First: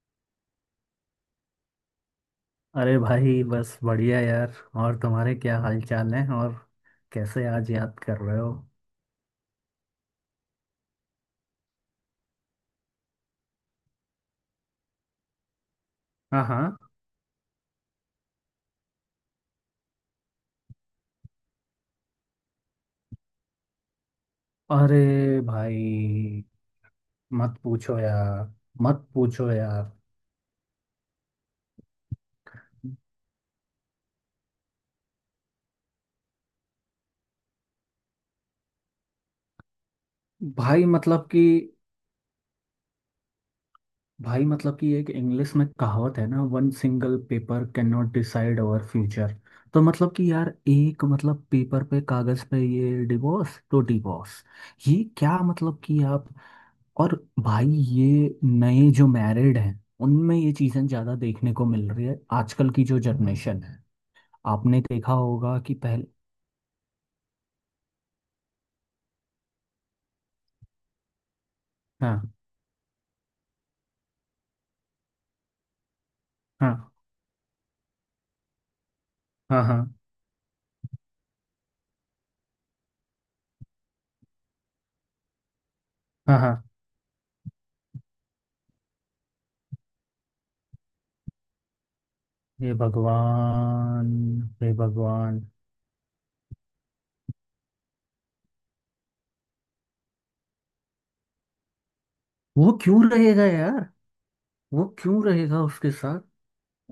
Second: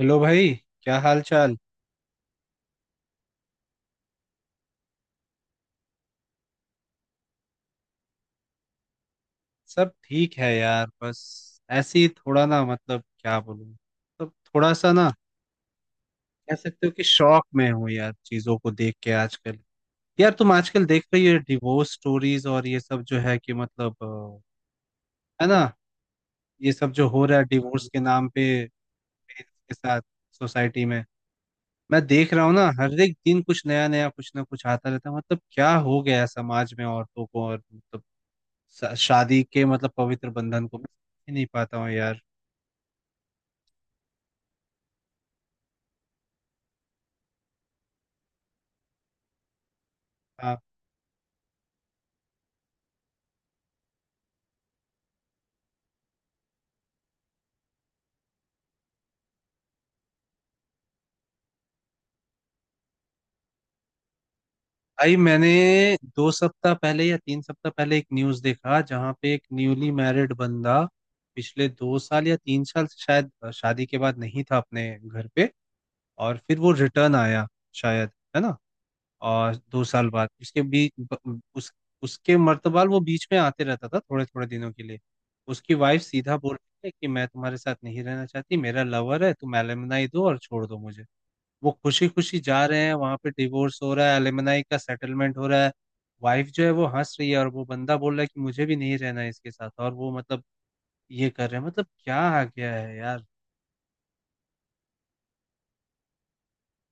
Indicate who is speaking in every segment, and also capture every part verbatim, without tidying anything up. Speaker 1: Hello भाई। क्या हाल चाल।
Speaker 2: अरे भाई बस बढ़िया यार। और तुम्हारे क्या हाल चाल है? और कैसे आज याद कर रहे हो?
Speaker 1: सब ठीक है यार। बस ऐसे ही थोड़ा ना, मतलब क्या बोलूं, तो थोड़ा सा ना,
Speaker 2: हाँ
Speaker 1: कह
Speaker 2: हाँ।
Speaker 1: सकते हो कि शौक में हूँ यार, चीजों को देख के आजकल। यार तुम आजकल देख रही हो डिवोर्स स्टोरीज और ये सब जो है कि मतलब
Speaker 2: अरे
Speaker 1: अ, है ना।
Speaker 2: भाई
Speaker 1: ये सब जो हो रहा है
Speaker 2: मत
Speaker 1: डिवोर्स
Speaker 2: पूछो
Speaker 1: के नाम पे,
Speaker 2: यार। मत पूछो
Speaker 1: parents के
Speaker 2: यार।
Speaker 1: साथ, सोसाइटी में। मैं देख रहा हूँ ना, हर एक दिन कुछ नया नया, कुछ ना कुछ आता रहता है। मतलब क्या हो गया है समाज में औरतों को, और मतलब श- शादी के, मतलब पवित्र बंधन को
Speaker 2: भाई
Speaker 1: मैं
Speaker 2: मतलब
Speaker 1: समझ ही
Speaker 2: कि
Speaker 1: नहीं पाता हूँ यार।
Speaker 2: भाई मतलब कि एक इंग्लिश में कहावत है ना, one single paper can not decide our future. तो मतलब कि यार,
Speaker 1: हाँ
Speaker 2: एक मतलब पेपर पे, कागज पे ये डिवोर्स तो डिवोर्स। ये क्या, मतलब कि आप, और भाई ये नए जो मैरिड हैं उनमें ये चीज़ें ज़्यादा देखने को मिल रही है, आजकल की जो जनरेशन है। आपने देखा
Speaker 1: भाई। मैंने
Speaker 2: होगा कि पहले।
Speaker 1: दो सप्ताह पहले या तीन सप्ताह पहले एक न्यूज देखा, जहाँ पे एक न्यूली मैरिड बंदा पिछले दो
Speaker 2: हाँ
Speaker 1: साल या तीन साल से शायद अ, शादी के बाद नहीं था अपने घर पे। और फिर वो
Speaker 2: हाँ।
Speaker 1: रिटर्न आया, शायद, है ना। और
Speaker 2: हाँ
Speaker 1: दो
Speaker 2: हाँ।
Speaker 1: साल बाद उसके बीच ब- उस उसके मर्तबाल वो बीच में आते रहता था थोड़े थोड़े दिनों के लिए। उसकी वाइफ सीधा
Speaker 2: हाँ
Speaker 1: बोल
Speaker 2: हाँ।
Speaker 1: रही है कि मैं तुम्हारे साथ नहीं रहना चाहती, मेरा लवर है, तुम एलिमनाई दो और छोड़ दो मुझे। वो खुशी खुशी जा
Speaker 2: हे
Speaker 1: रहे हैं, वहां पे डिवोर्स हो रहा
Speaker 2: भगवान।
Speaker 1: है, एलिमनाई
Speaker 2: हे
Speaker 1: का सेटलमेंट
Speaker 2: भगवान।
Speaker 1: हो रहा है। वाइफ जो है वो हंस रही है, और वो बंदा बोल रहा है कि मुझे भी नहीं रहना है इसके साथ, और वो मतलब ये कर रहे हैं। मतलब क्या आ गया
Speaker 2: वो
Speaker 1: है
Speaker 2: क्यों
Speaker 1: यार।
Speaker 2: रहेगा यार? वो क्यों रहेगा उसके साथ?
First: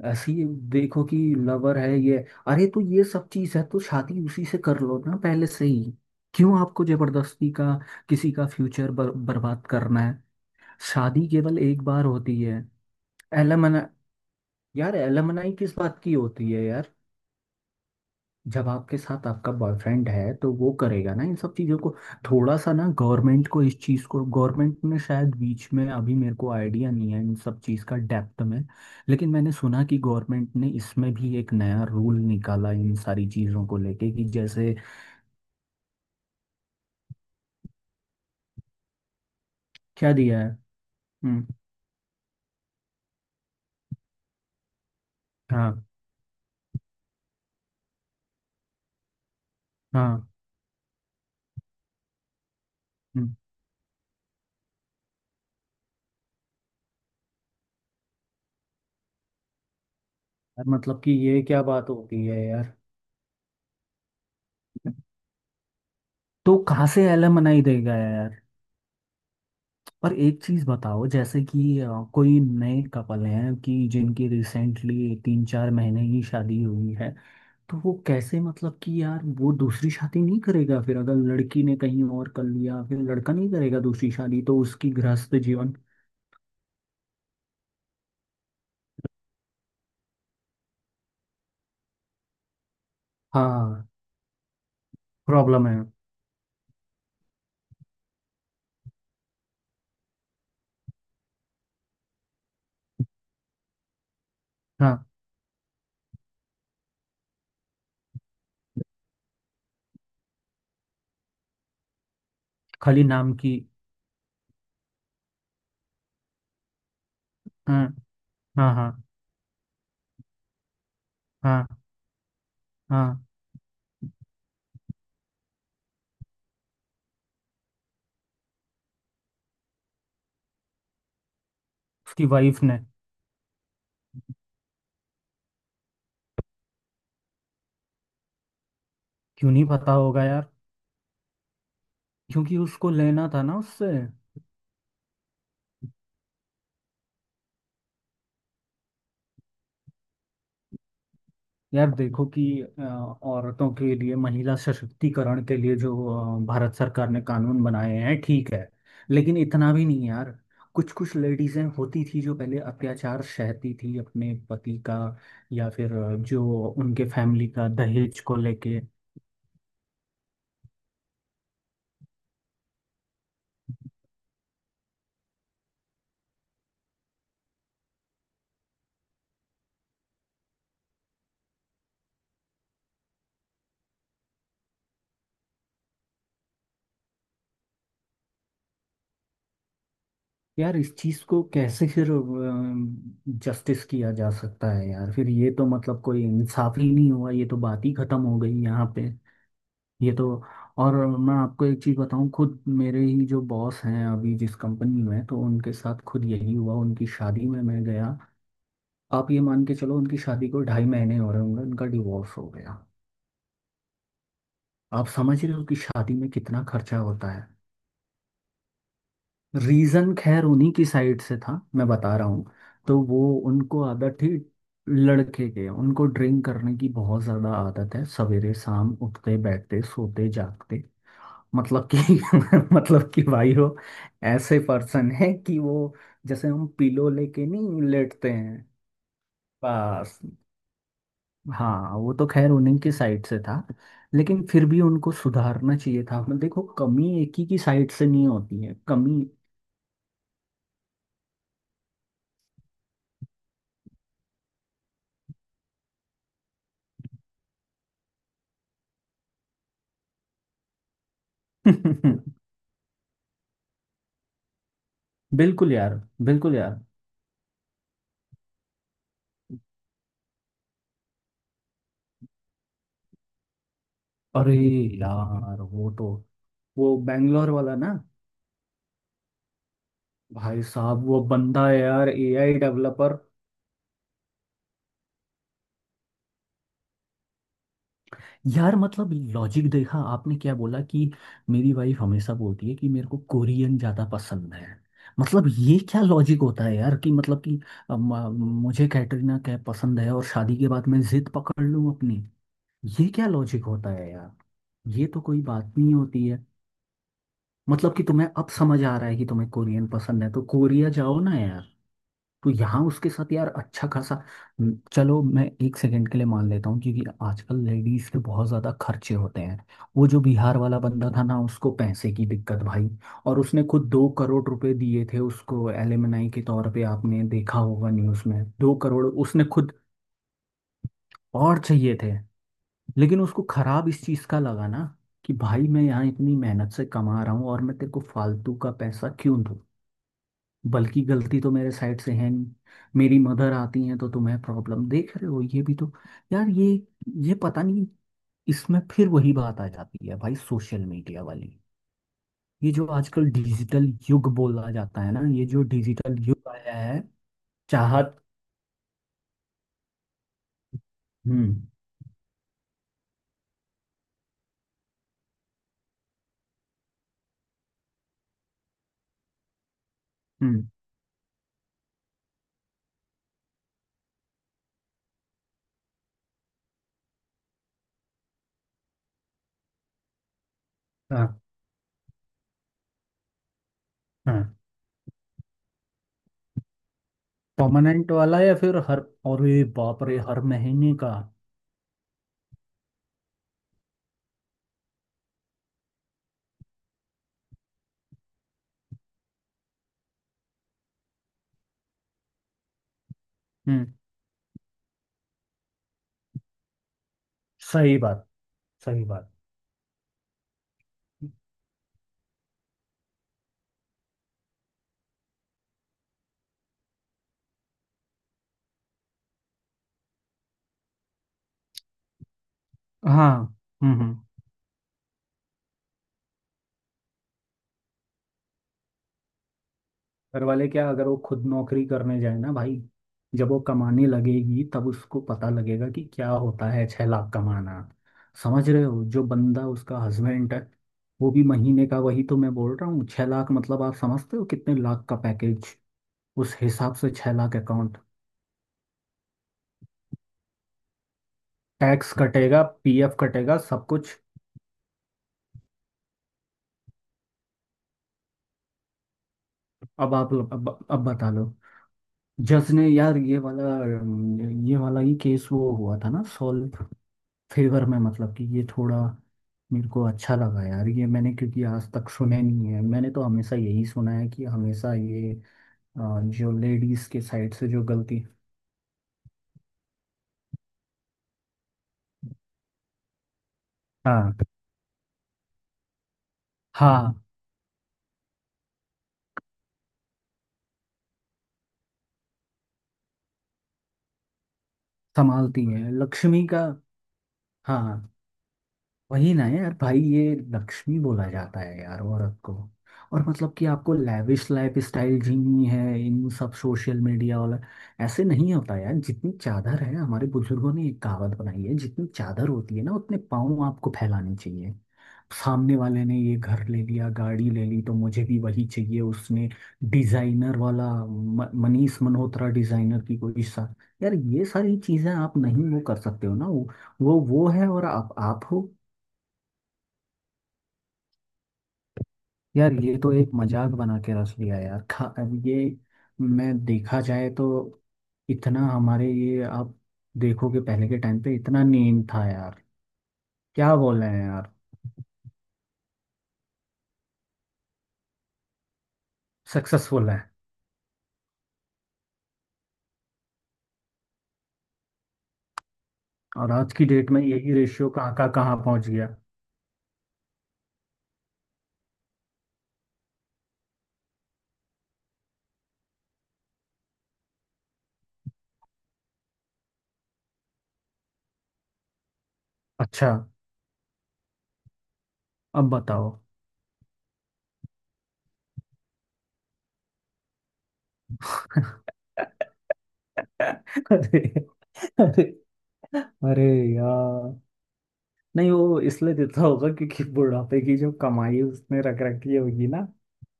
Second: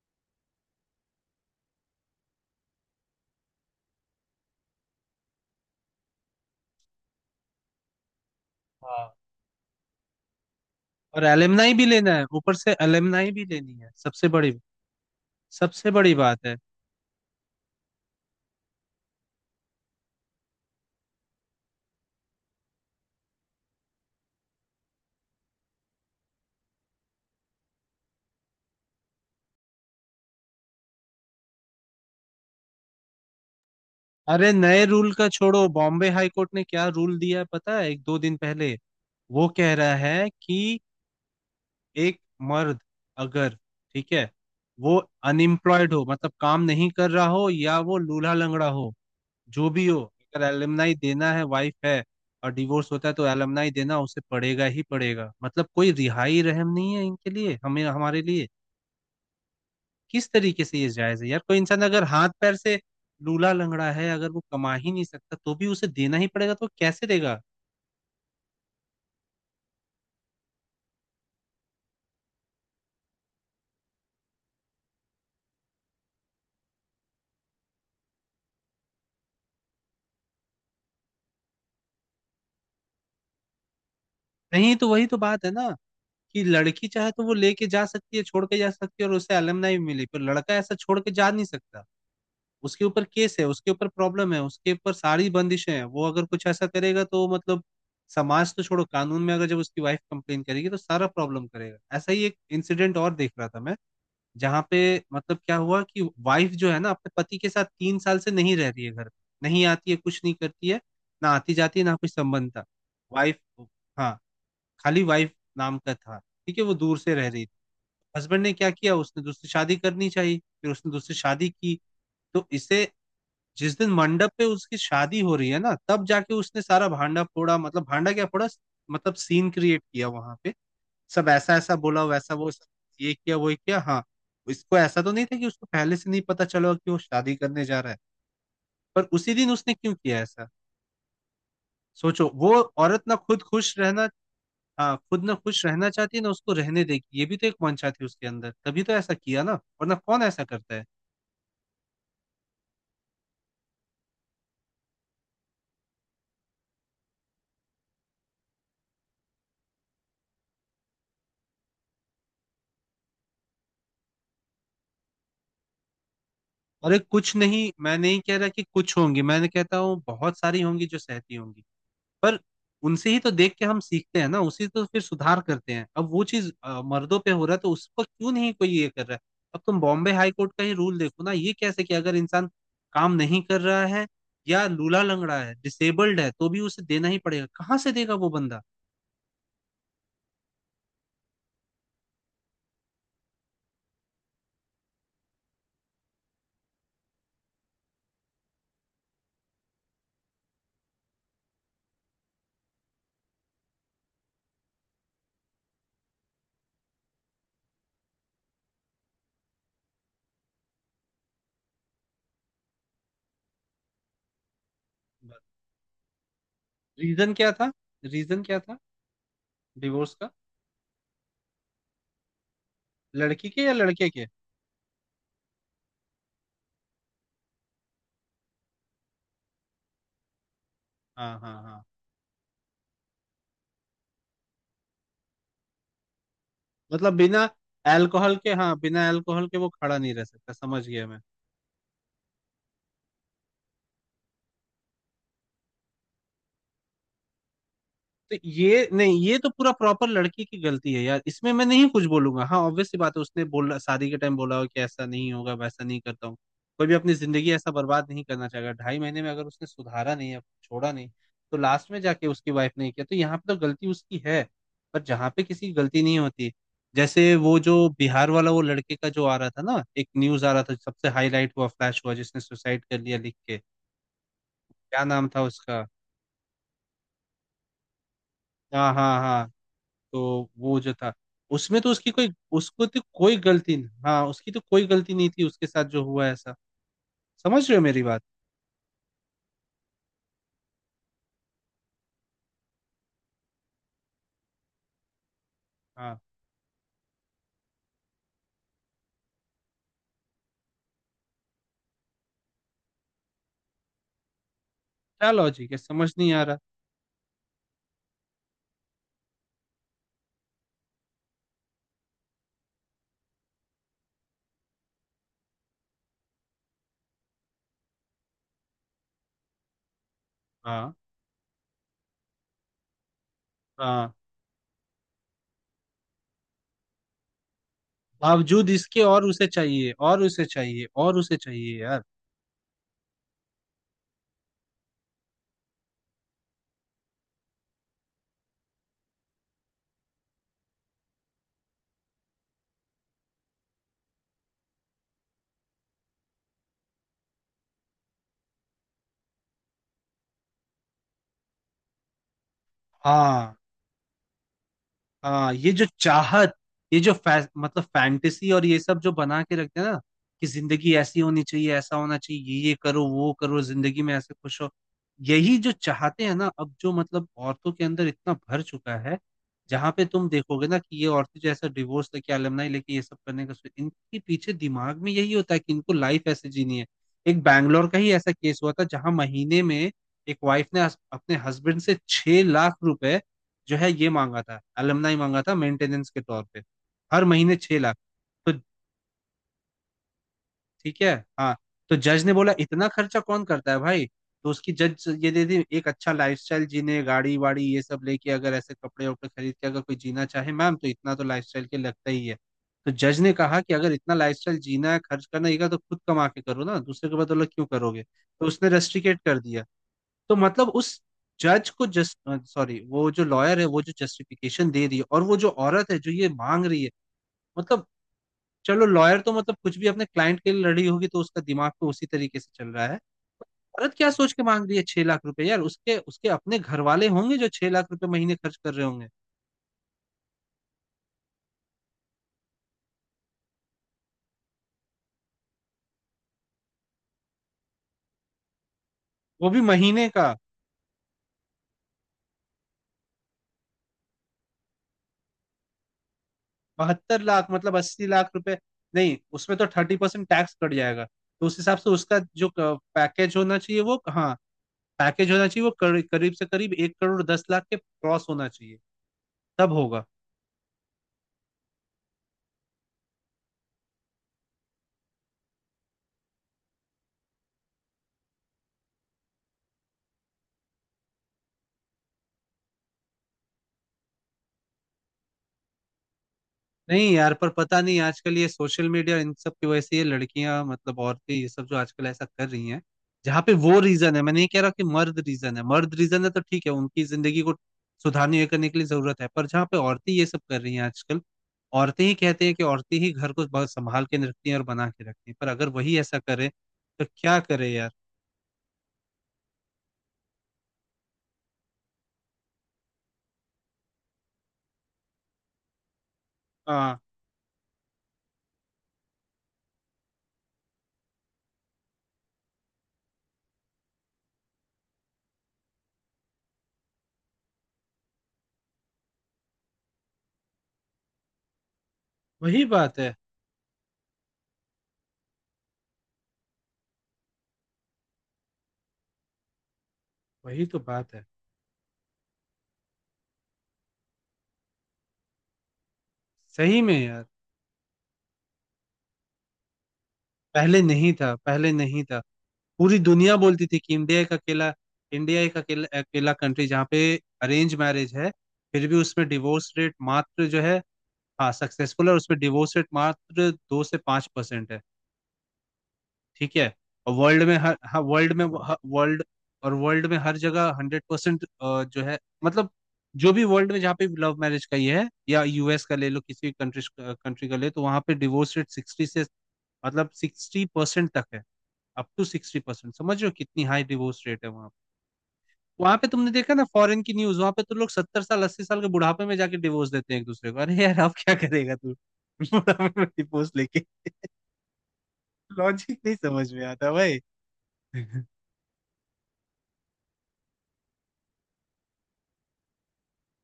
Speaker 2: ऐसी, देखो कि लवर है ये। अरे तो ये सब चीज़ है तो शादी उसी से कर लो ना पहले से ही। क्यों आपको जबरदस्ती का किसी का फ्यूचर
Speaker 1: हाँ।
Speaker 2: बर, बर्बाद करना है?
Speaker 1: और
Speaker 2: शादी केवल
Speaker 1: एलिमनाई
Speaker 2: एक
Speaker 1: भी
Speaker 2: बार
Speaker 1: लेना है,
Speaker 2: होती
Speaker 1: ऊपर
Speaker 2: है।
Speaker 1: से एलिमनाई भी लेनी
Speaker 2: एलमना
Speaker 1: है। सबसे बड़ी,
Speaker 2: यार एलमनाई किस
Speaker 1: सबसे
Speaker 2: बात की
Speaker 1: बड़ी बात
Speaker 2: होती
Speaker 1: है।
Speaker 2: है यार? जब आपके साथ आपका बॉयफ्रेंड है तो वो करेगा ना इन सब चीज़ों को। थोड़ा सा ना गवर्नमेंट को इस चीज़ को, गवर्नमेंट ने शायद बीच में, अभी मेरे को आइडिया नहीं है इन सब चीज़ का डेप्थ में। लेकिन मैंने सुना कि गवर्नमेंट ने इसमें भी एक नया रूल निकाला इन सारी चीज़ों को लेके कि
Speaker 1: अरे
Speaker 2: जैसे।
Speaker 1: नए रूल का छोड़ो, बॉम्बे हाई कोर्ट ने क्या रूल दिया है पता है एक दो दिन पहले। वो कह रहा
Speaker 2: क्या
Speaker 1: है
Speaker 2: दिया है?
Speaker 1: कि
Speaker 2: हम्म।
Speaker 1: एक मर्द, अगर, ठीक है, वो
Speaker 2: हाँ
Speaker 1: अनएम्प्लॉयड हो, मतलब काम नहीं कर रहा हो, या वो लूल्हा लंगड़ा हो, जो भी हो,
Speaker 2: हाँ।
Speaker 1: अगर एलमनाई देना है, वाइफ है और डिवोर्स होता है, तो
Speaker 2: हम्म।
Speaker 1: एलमनाई देना उसे पड़ेगा ही पड़ेगा। मतलब कोई रिहाई रहम नहीं है इनके लिए, हमें, हमारे लिए। किस तरीके
Speaker 2: यार,
Speaker 1: से ये
Speaker 2: मतलब कि
Speaker 1: जायज है यार?
Speaker 2: ये
Speaker 1: कोई
Speaker 2: क्या
Speaker 1: इंसान
Speaker 2: बात
Speaker 1: अगर हाथ
Speaker 2: होती है
Speaker 1: पैर
Speaker 2: यार?
Speaker 1: से लूला लंगड़ा है, अगर वो कमा ही नहीं सकता, तो भी उसे देना ही पड़ेगा।
Speaker 2: तो
Speaker 1: तो वो
Speaker 2: कहाँ
Speaker 1: कैसे
Speaker 2: से
Speaker 1: देगा?
Speaker 2: एलमनाई देगा यार? पर एक चीज बताओ, जैसे कि अ, कोई नए कपल हैं कि जिनकी रिसेंटली तीन चार महीने ही शादी हुई है। तो वो कैसे, मतलब कि यार वो दूसरी शादी नहीं करेगा फिर, अगर लड़की ने कहीं और कर लिया फिर लड़का नहीं करेगा दूसरी शादी, तो
Speaker 1: नहीं, तो
Speaker 2: उसकी
Speaker 1: वही तो
Speaker 2: गृहस्थ
Speaker 1: बात है ना
Speaker 2: जीवन।
Speaker 1: कि लड़की चाहे तो वो लेके जा सकती है, छोड़ के जा सकती है, और उसे अलमनाई भी मिली, पर लड़का ऐसा छोड़ के जा नहीं सकता। उसके ऊपर केस है, उसके ऊपर
Speaker 2: हाँ।
Speaker 1: प्रॉब्लम है, उसके ऊपर सारी
Speaker 2: प्रॉब्लम
Speaker 1: बंदिशें
Speaker 2: है।
Speaker 1: हैं। वो अगर कुछ ऐसा करेगा तो मतलब, समाज तो छोड़ो, कानून में अगर जब उसकी वाइफ कंप्लेन करेगी तो सारा प्रॉब्लम करेगा। ऐसा ही एक इंसिडेंट और देख रहा था मैं, जहाँ पे
Speaker 2: हाँ।
Speaker 1: मतलब क्या हुआ कि वाइफ जो है ना, अपने पति के साथ तीन साल से नहीं रह रही है, घर पे नहीं आती है, कुछ नहीं करती है, ना आती जाती है, ना कुछ संबंध था।
Speaker 2: खाली नाम
Speaker 1: वाइफ,
Speaker 2: की।
Speaker 1: हाँ, खाली वाइफ नाम का था, ठीक है, वो दूर से रह रही है।
Speaker 2: हाँ
Speaker 1: हस्बैंड ने क्या
Speaker 2: हाँ।
Speaker 1: किया,
Speaker 2: हाँ
Speaker 1: उसने दूसरी शादी करनी चाहिए, फिर उसने दूसरी शादी
Speaker 2: हाँ
Speaker 1: की। तो इसे,
Speaker 2: हाँ।
Speaker 1: जिस दिन मंडप पे उसकी शादी हो रही है ना, तब जाके उसने सारा भांडा फोड़ा। मतलब भांडा क्या फोड़ा, मतलब सीन क्रिएट किया वहां पे। सब ऐसा ऐसा बोला
Speaker 2: उसकी
Speaker 1: वैसा वो सब,
Speaker 2: वाइफ ने?
Speaker 1: ये किया वो किया, हाँ। इसको ऐसा तो नहीं था कि उसको पहले से नहीं पता चला कि वो शादी करने जा रहा है, पर उसी दिन
Speaker 2: क्यों नहीं
Speaker 1: उसने क्यों
Speaker 2: पता
Speaker 1: किया
Speaker 2: होगा
Speaker 1: ऐसा?
Speaker 2: यार?
Speaker 1: सोचो। वो
Speaker 2: क्योंकि उसको
Speaker 1: औरत ना
Speaker 2: लेना
Speaker 1: खुद
Speaker 2: था ना
Speaker 1: खुश
Speaker 2: उससे।
Speaker 1: रहना, हाँ खुद ना खुश रहना चाहती है ना उसको रहने देगी, ये भी तो एक मंशा थी उसके अंदर, तभी तो ऐसा किया ना, वरना कौन ऐसा करता है।
Speaker 2: यार देखो कि अ, औरतों के लिए, महिला सशक्तिकरण के लिए जो अ, भारत सरकार ने कानून बनाए हैं ठीक है। लेकिन इतना भी नहीं यार। कुछ कुछ लेडीजें होती थी जो पहले अत्याचार सहती थी अपने पति का। या फिर अ, जो
Speaker 1: अरे
Speaker 2: उनके
Speaker 1: कुछ
Speaker 2: फैमिली
Speaker 1: नहीं,
Speaker 2: का
Speaker 1: मैं नहीं
Speaker 2: दहेज
Speaker 1: कह
Speaker 2: को
Speaker 1: रहा कि
Speaker 2: लेके।
Speaker 1: कुछ होंगी, मैंने कहता हूँ बहुत सारी होंगी जो सहती होंगी, पर उनसे ही तो देख के हम सीखते हैं ना, उसी तो फिर सुधार करते हैं। अब वो चीज अ, मर्दों पे हो रहा है, तो उसको क्यों नहीं कोई ये कर रहा है? अब तुम बॉम्बे हाई कोर्ट का ही रूल देखो ना, ये कैसे कि अगर इंसान काम नहीं कर रहा है, या लूला लंगड़ा है, डिसेबल्ड है, तो भी उसे देना ही पड़ेगा। कहाँ से देगा वो बंदा?
Speaker 2: यार इस चीज को कैसे फिर जस्टिस किया जा सकता है यार? फिर ये तो मतलब कोई इंसाफ ही नहीं हुआ। ये तो बात ही खत्म हो गई यहाँ पे। ये तो। और मैं आपको एक चीज़ बताऊं, खुद मेरे ही जो बॉस हैं अभी जिस कंपनी में, तो उनके साथ खुद यही हुआ, उनकी शादी में मैं गया। आप ये मान के चलो, उनकी शादी को ढाई महीने हो रहे होंगे, उनका डिवोर्स हो गया। आप समझ रहे हो कि शादी में कितना खर्चा
Speaker 1: रीजन
Speaker 2: होता
Speaker 1: क्या
Speaker 2: है।
Speaker 1: था? रीजन क्या था डिवोर्स
Speaker 2: रीज़न
Speaker 1: का?
Speaker 2: खैर उन्हीं की साइड से था, मैं बता रहा हूँ। तो वो,
Speaker 1: लड़की के या
Speaker 2: उनको
Speaker 1: लड़के
Speaker 2: आदत
Speaker 1: के?
Speaker 2: थी, लड़के के उनको ड्रिंक करने की बहुत ज़्यादा आदत है, सवेरे शाम उठते बैठते सोते जागते।
Speaker 1: हाँ, हाँ, हाँ।
Speaker 2: मतलब कि मतलब कि भाई वो ऐसे पर्सन है कि वो जैसे हम पिलो
Speaker 1: मतलब बिना
Speaker 2: लेके नहीं लेटते
Speaker 1: अल्कोहल के,
Speaker 2: हैं।
Speaker 1: हाँ, बिना अल्कोहल के वो खड़ा नहीं
Speaker 2: बस।
Speaker 1: रह सकता, समझ गया मैं।
Speaker 2: हाँ वो तो खैर उन्हीं की साइड से था। लेकिन फिर भी उनको सुधारना चाहिए था, मतलब देखो कमी एक ही की साइड से नहीं
Speaker 1: तो
Speaker 2: होती है,
Speaker 1: ये नहीं,
Speaker 2: कमी।
Speaker 1: ये तो पूरा प्रॉपर लड़की की गलती है यार, इसमें मैं नहीं कुछ बोलूंगा। हाँ, ऑब्वियस सी बात है, उसने बोला, शादी के टाइम बोला हो कि ऐसा नहीं होगा, वैसा नहीं करता हूँ। कोई भी अपनी जिंदगी ऐसा बर्बाद नहीं करना चाहेगा, ढाई महीने में अगर उसने सुधारा नहीं है, छोड़ा नहीं, तो लास्ट में जाके उसकी वाइफ ने किया, तो यहाँ पे तो गलती उसकी है। पर जहाँ पे किसी की
Speaker 2: बिल्कुल यार।
Speaker 1: गलती नहीं होती,
Speaker 2: बिल्कुल यार।
Speaker 1: जैसे वो जो बिहार वाला, वो लड़के का जो आ रहा था ना, एक न्यूज आ रहा था, सबसे हाईलाइट हुआ, फ्लैश हुआ, जिसने सुसाइड कर लिया लिख के,
Speaker 2: अरे
Speaker 1: क्या नाम था
Speaker 2: यार
Speaker 1: उसका।
Speaker 2: वो तो, वो बैंगलोर वाला ना।
Speaker 1: हाँ, हाँ, हाँ। तो
Speaker 2: भाई
Speaker 1: वो जो
Speaker 2: साहब
Speaker 1: था
Speaker 2: वो बंदा
Speaker 1: उसमें
Speaker 2: है
Speaker 1: तो उसकी
Speaker 2: यार,
Speaker 1: कोई,
Speaker 2: ए आई
Speaker 1: उसको तो
Speaker 2: डेवलपर।
Speaker 1: कोई गलती नहीं, हाँ, उसकी तो कोई गलती नहीं थी, उसके साथ जो हुआ ऐसा। समझ रहे हो मेरी बात?
Speaker 2: यार मतलब लॉजिक देखा आपने क्या बोला कि, मेरी वाइफ हमेशा बोलती है कि मेरे को कोरियन ज़्यादा पसंद है। मतलब ये क्या
Speaker 1: हाँ।
Speaker 2: लॉजिक होता है यार कि मतलब कि अ, म- मुझे कैटरीना कैफ पसंद है और शादी के बाद मैं जिद पकड़ लूँ अपनी। ये क्या लॉजिक होता है यार? ये तो
Speaker 1: क्या
Speaker 2: कोई
Speaker 1: लॉजिक
Speaker 2: बात
Speaker 1: है,
Speaker 2: नहीं
Speaker 1: समझ
Speaker 2: होती
Speaker 1: नहीं आ
Speaker 2: है।
Speaker 1: रहा।
Speaker 2: मतलब कि तुम्हें अब समझ आ रहा है कि तुम्हें कोरियन पसंद है तो कोरिया जाओ ना यार। तो यहाँ उसके साथ यार अच्छा खासा। हम्म, चलो मैं एक सेकंड के लिए मान लेता हूँ, क्योंकि आजकल लेडीज के बहुत ज्यादा खर्चे होते हैं। वो जो बिहार वाला
Speaker 1: हाँ,
Speaker 2: बंदा था ना, उसको पैसे की दिक्कत भाई। और उसने खुद दो
Speaker 1: हाँ,
Speaker 2: करोड़ रुपए दिए थे उसको एलिमनाई के तौर पे, आपने देखा होगा न्यूज में,
Speaker 1: बावजूद
Speaker 2: दो
Speaker 1: इसके
Speaker 2: करोड़
Speaker 1: और उसे
Speaker 2: उसने खुद।
Speaker 1: चाहिए, और उसे चाहिए, और उसे
Speaker 2: और
Speaker 1: चाहिए
Speaker 2: चाहिए
Speaker 1: यार।
Speaker 2: थे। लेकिन उसको खराब इस चीज का लगा ना कि भाई मैं यहाँ इतनी मेहनत से कमा रहा हूँ और मैं तेरे को फालतू का पैसा क्यों दूँ? बल्कि गलती तो मेरे साइड से है नहीं। मेरी मदर आती हैं तो तुम्हें प्रॉब्लम, देख रहे हो ये भी तो। यार ये ये पता नहीं। इसमें फिर वही बात आ जाती है भाई, सोशल मीडिया वाली। ये जो आजकल
Speaker 1: हाँ,
Speaker 2: डिजिटल युग बोला जाता है ना, ये
Speaker 1: हाँ।
Speaker 2: जो
Speaker 1: ये जो
Speaker 2: डिजिटल
Speaker 1: चाहत,
Speaker 2: युग आया
Speaker 1: ये
Speaker 2: है।
Speaker 1: जो फै, मतलब
Speaker 2: चाहत।
Speaker 1: फैंटेसी और ये सब जो बना के रखते हैं ना, कि जिंदगी ऐसी होनी
Speaker 2: हम्म
Speaker 1: चाहिए, ऐसा होना चाहिए, ये ये करो, वो करो, जिंदगी में ऐसे खुश हो, यही जो चाहते हैं ना, अब जो मतलब औरतों के अंदर इतना भर चुका है, जहां पे तुम देखोगे
Speaker 2: हम्म।
Speaker 1: ना कि ये औरतें जो ऐसा डिवोर्स लेके, अलमनाई लेके ये सब करने का सोच- इनके पीछे दिमाग में यही होता है कि इनको लाइफ ऐसे जीनी है। एक बैंगलोर का ही ऐसा केस हुआ था, जहां महीने में एक वाइफ ने हस-
Speaker 2: हाँ
Speaker 1: अपने हस्बैंड से छह लाख रुपए जो है ये मांगा
Speaker 2: हाँ।
Speaker 1: था, अलमनाई मांगा था, मेंटेनेंस के तौर पे, हर महीने छह लाख।
Speaker 2: परमानेंट वाला
Speaker 1: तो,
Speaker 2: या फिर हर? अरे बाप रे, हर महीने
Speaker 1: ठीक है,
Speaker 2: का?
Speaker 1: हाँ, तो जज ने बोला इतना खर्चा कौन करता है भाई। तो उसकी जज ये दे दी, एक अच्छा लाइफस्टाइल जीने, गाड़ी वाड़ी ये सब लेके, अगर ऐसे कपड़े वपड़े खरीद के अगर कोई जीना चाहे मैम, तो इतना तो लाइफस्टाइल के लगता ही है। तो जज ने कहा कि अगर
Speaker 2: हम्म।
Speaker 1: इतना लाइफस्टाइल जीना है, खर्च करना है, तो खुद कमा के करो ना, दूसरे के बदौलत क्यों
Speaker 2: सही
Speaker 1: करोगे।
Speaker 2: बात।
Speaker 1: तो उसने
Speaker 2: सही
Speaker 1: रेस्ट्रिकेट
Speaker 2: बात।
Speaker 1: कर दिया। तो मतलब उस जज को, जस्ट, सॉरी, वो जो लॉयर है, वो जो जस्टिफिकेशन दे रही है, और वो जो औरत है जो ये मांग रही है, मतलब, चलो लॉयर तो मतलब कुछ भी अपने क्लाइंट के लिए लड़ी होगी, तो उसका दिमाग तो उसी तरीके से चल रहा है।
Speaker 2: हाँ।
Speaker 1: औरत
Speaker 2: हम्म
Speaker 1: क्या
Speaker 2: हम्म।
Speaker 1: सोच के मांग रही है छह लाख रुपए यार, उसके, उसके अपने घर वाले होंगे जो छह लाख रुपए महीने खर्च कर रहे होंगे।
Speaker 2: घर वाले क्या, अगर वो खुद नौकरी करने जाए ना भाई। जब वो कमाने लगेगी तब उसको पता लगेगा कि क्या होता है छह लाख कमाना। समझ रहे हो, जो
Speaker 1: वो भी
Speaker 2: बंदा उसका
Speaker 1: महीने का
Speaker 2: हस्बैंड है। वो भी महीने का, वही तो मैं बोल रहा हूँ। छह लाख मतलब आप समझते हो कितने लाख का पैकेज? उस हिसाब से
Speaker 1: बहत्तर
Speaker 2: छह
Speaker 1: लाख
Speaker 2: लाख
Speaker 1: मतलब
Speaker 2: अकाउंट।
Speaker 1: अस्सी लाख रुपए, नहीं उसमें तो थर्टी परसेंट टैक्स कट जाएगा, तो उस हिसाब से
Speaker 2: टैक्स
Speaker 1: उसका जो
Speaker 2: कटेगा, पी एफ
Speaker 1: पैकेज होना
Speaker 2: कटेगा,
Speaker 1: चाहिए
Speaker 2: सब
Speaker 1: वो,
Speaker 2: कुछ।
Speaker 1: हाँ, पैकेज होना चाहिए वो कर, करीब से करीब एक करोड़ दस लाख के क्रॉस होना चाहिए, तब होगा।
Speaker 2: अब आप अब, अब बता लो। जज ने यार, ये वाला, ये वाला ही केस वो हुआ था ना सॉल्व, फेवर में, मतलब कि ये थोड़ा मेरे को अच्छा लगा यार ये, मैंने, क्योंकि आज तक सुने नहीं है, मैंने तो हमेशा यही सुना है कि हमेशा ये अ, जो लेडीज
Speaker 1: नहीं
Speaker 2: के
Speaker 1: यार, पर
Speaker 2: साइड से
Speaker 1: पता
Speaker 2: जो
Speaker 1: नहीं
Speaker 2: गलती।
Speaker 1: आजकल ये सोशल मीडिया इन सब की वजह से ये लड़कियां, मतलब औरतें ये सब जो आजकल ऐसा कर रही हैं, जहाँ पे वो रीजन है, मैं
Speaker 2: हाँ
Speaker 1: नहीं कह रहा कि मर्द रीजन है, मर्द रीजन है तो ठीक है, उनकी
Speaker 2: हाँ।
Speaker 1: जिंदगी को सुधारने, ये करने के लिए जरूरत है, पर जहाँ पे औरतें ये सब कर रही हैं आजकल, औरतें ही कहते हैं कि औरतें ही घर को बहुत संभाल के रखती हैं और बना के रखती हैं, पर अगर
Speaker 2: संभालती है
Speaker 1: वही ऐसा करे
Speaker 2: लक्ष्मी का।
Speaker 1: तो क्या करे यार।
Speaker 2: हाँ। वही ना यार भाई, ये लक्ष्मी बोला जाता है यार औरत को। और मतलब कि आपको लैविश लाइफ स्टाइल जीनी है, इन सब
Speaker 1: हाँ,
Speaker 2: सोशल मीडिया वाला। ऐसे नहीं होता यार। जितनी चादर है, हमारे बुजुर्गों ने एक कहावत बनाई है, जितनी चादर होती है ना उतने पाँव आपको फैलाने चाहिए। सामने वाले ने ये घर ले लिया, गाड़ी ले ली, तो मुझे भी वही चाहिए। उसने डिजाइनर वाला म- मनीष मल्होत्रा
Speaker 1: वही बात
Speaker 2: डिजाइनर
Speaker 1: है,
Speaker 2: की कोई सा। यार ये सारी चीजें आप नहीं वो कर सकते हो ना, वो वो वो है और आप आप हो।
Speaker 1: वही तो बात है।
Speaker 2: यार ये तो एक मजाक बना के रख लिया यार, खा अब ये। मैं
Speaker 1: सही में
Speaker 2: देखा
Speaker 1: यार।
Speaker 2: जाए तो इतना हमारे ये, आप देखोगे
Speaker 1: पहले
Speaker 2: पहले के
Speaker 1: नहीं
Speaker 2: टाइम
Speaker 1: था,
Speaker 2: पे इतना
Speaker 1: पहले नहीं
Speaker 2: नीम
Speaker 1: था।
Speaker 2: था यार।
Speaker 1: पूरी दुनिया बोलती
Speaker 2: क्या
Speaker 1: थी कि
Speaker 2: बोल रहे
Speaker 1: इंडिया
Speaker 2: हैं
Speaker 1: एक
Speaker 2: यार?
Speaker 1: अकेला इंडिया एक अकेला अकेला कंट्री, जहाँ पे अरेंज मैरिज है, फिर भी उसमें डिवोर्स रेट
Speaker 2: सक्सेसफुल है।
Speaker 1: मात्र जो है, हाँ, सक्सेसफुल है, और उसमें डिवोर्स रेट मात्र दो से पांच परसेंट है,
Speaker 2: और
Speaker 1: ठीक है।
Speaker 2: आज की
Speaker 1: और
Speaker 2: डेट में
Speaker 1: वर्ल्ड में
Speaker 2: यही
Speaker 1: हर,
Speaker 2: रेशियो
Speaker 1: हाँ,
Speaker 2: कहाँ का
Speaker 1: वर्ल्ड में,
Speaker 2: कहाँ पहुंच गया?
Speaker 1: वर्ल्ड, और वर्ल्ड में हर जगह हंड्रेड परसेंट जो है, मतलब जो भी वर्ल्ड में, जहाँ पे लव मैरिज का ये है, या यू एस का ले लो, किसी भी कंट्री कंट्री का ले, तो वहाँ पे डिवोर्स रेट सिक्सटी से, मतलब सिक्सटी परसेंट तक है, अप टू सिक्सटी परसेंट।
Speaker 2: अच्छा।
Speaker 1: समझ रहे हो कितनी हाई डिवोर्स रेट है वहाँ पे।
Speaker 2: अब
Speaker 1: वहाँ पे
Speaker 2: बताओ।
Speaker 1: तुमने देखा ना, फॉरेन की न्यूज, वहाँ पे तो लोग सत्तर साल, अस्सी साल के बुढ़ापे में जाके डिवोर्स देते हैं एक दूसरे को। अरे यार अब क्या करेगा तू बुढ़ापे में डिवोर्स लेके।
Speaker 2: अरे। अरे।
Speaker 1: लॉजिक नहीं
Speaker 2: अरे
Speaker 1: समझ में आता भाई।
Speaker 2: यार। नहीं वो इसलिए देता होगा क्योंकि बुढ़ापे की जो कमाई उसने रख रखी होगी ना,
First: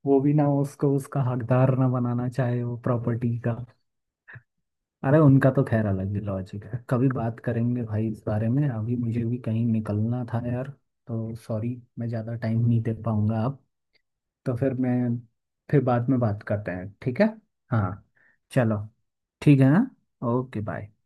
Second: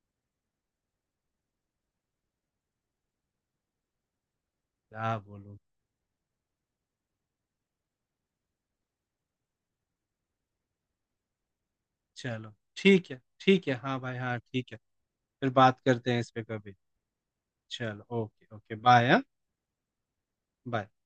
Speaker 2: वो भी ना उसको उसका हकदार ना बनाना चाहे वो प्रॉपर्टी का।
Speaker 1: क्या
Speaker 2: अरे उनका
Speaker 1: बोलूं।
Speaker 2: तो खैर अलग ही लॉजिक है, कभी बात करेंगे भाई इस बारे में। अभी मुझे भी कहीं निकलना था यार, तो सॉरी मैं ज़्यादा
Speaker 1: चलो
Speaker 2: टाइम नहीं दे
Speaker 1: ठीक है,
Speaker 2: पाऊंगा अब।
Speaker 1: ठीक है, हाँ भाई, हाँ
Speaker 2: तो
Speaker 1: ठीक
Speaker 2: फिर
Speaker 1: है।
Speaker 2: मैं,
Speaker 1: फिर बात
Speaker 2: फिर बाद
Speaker 1: करते
Speaker 2: में
Speaker 1: हैं इस पे
Speaker 2: बात करते
Speaker 1: कभी।
Speaker 2: हैं ठीक है। हाँ।
Speaker 1: चलो ओके, ओके,
Speaker 2: चलो
Speaker 1: बाय। हाँ,
Speaker 2: ठीक है। हाँ। Okay
Speaker 1: bye.
Speaker 2: बाय।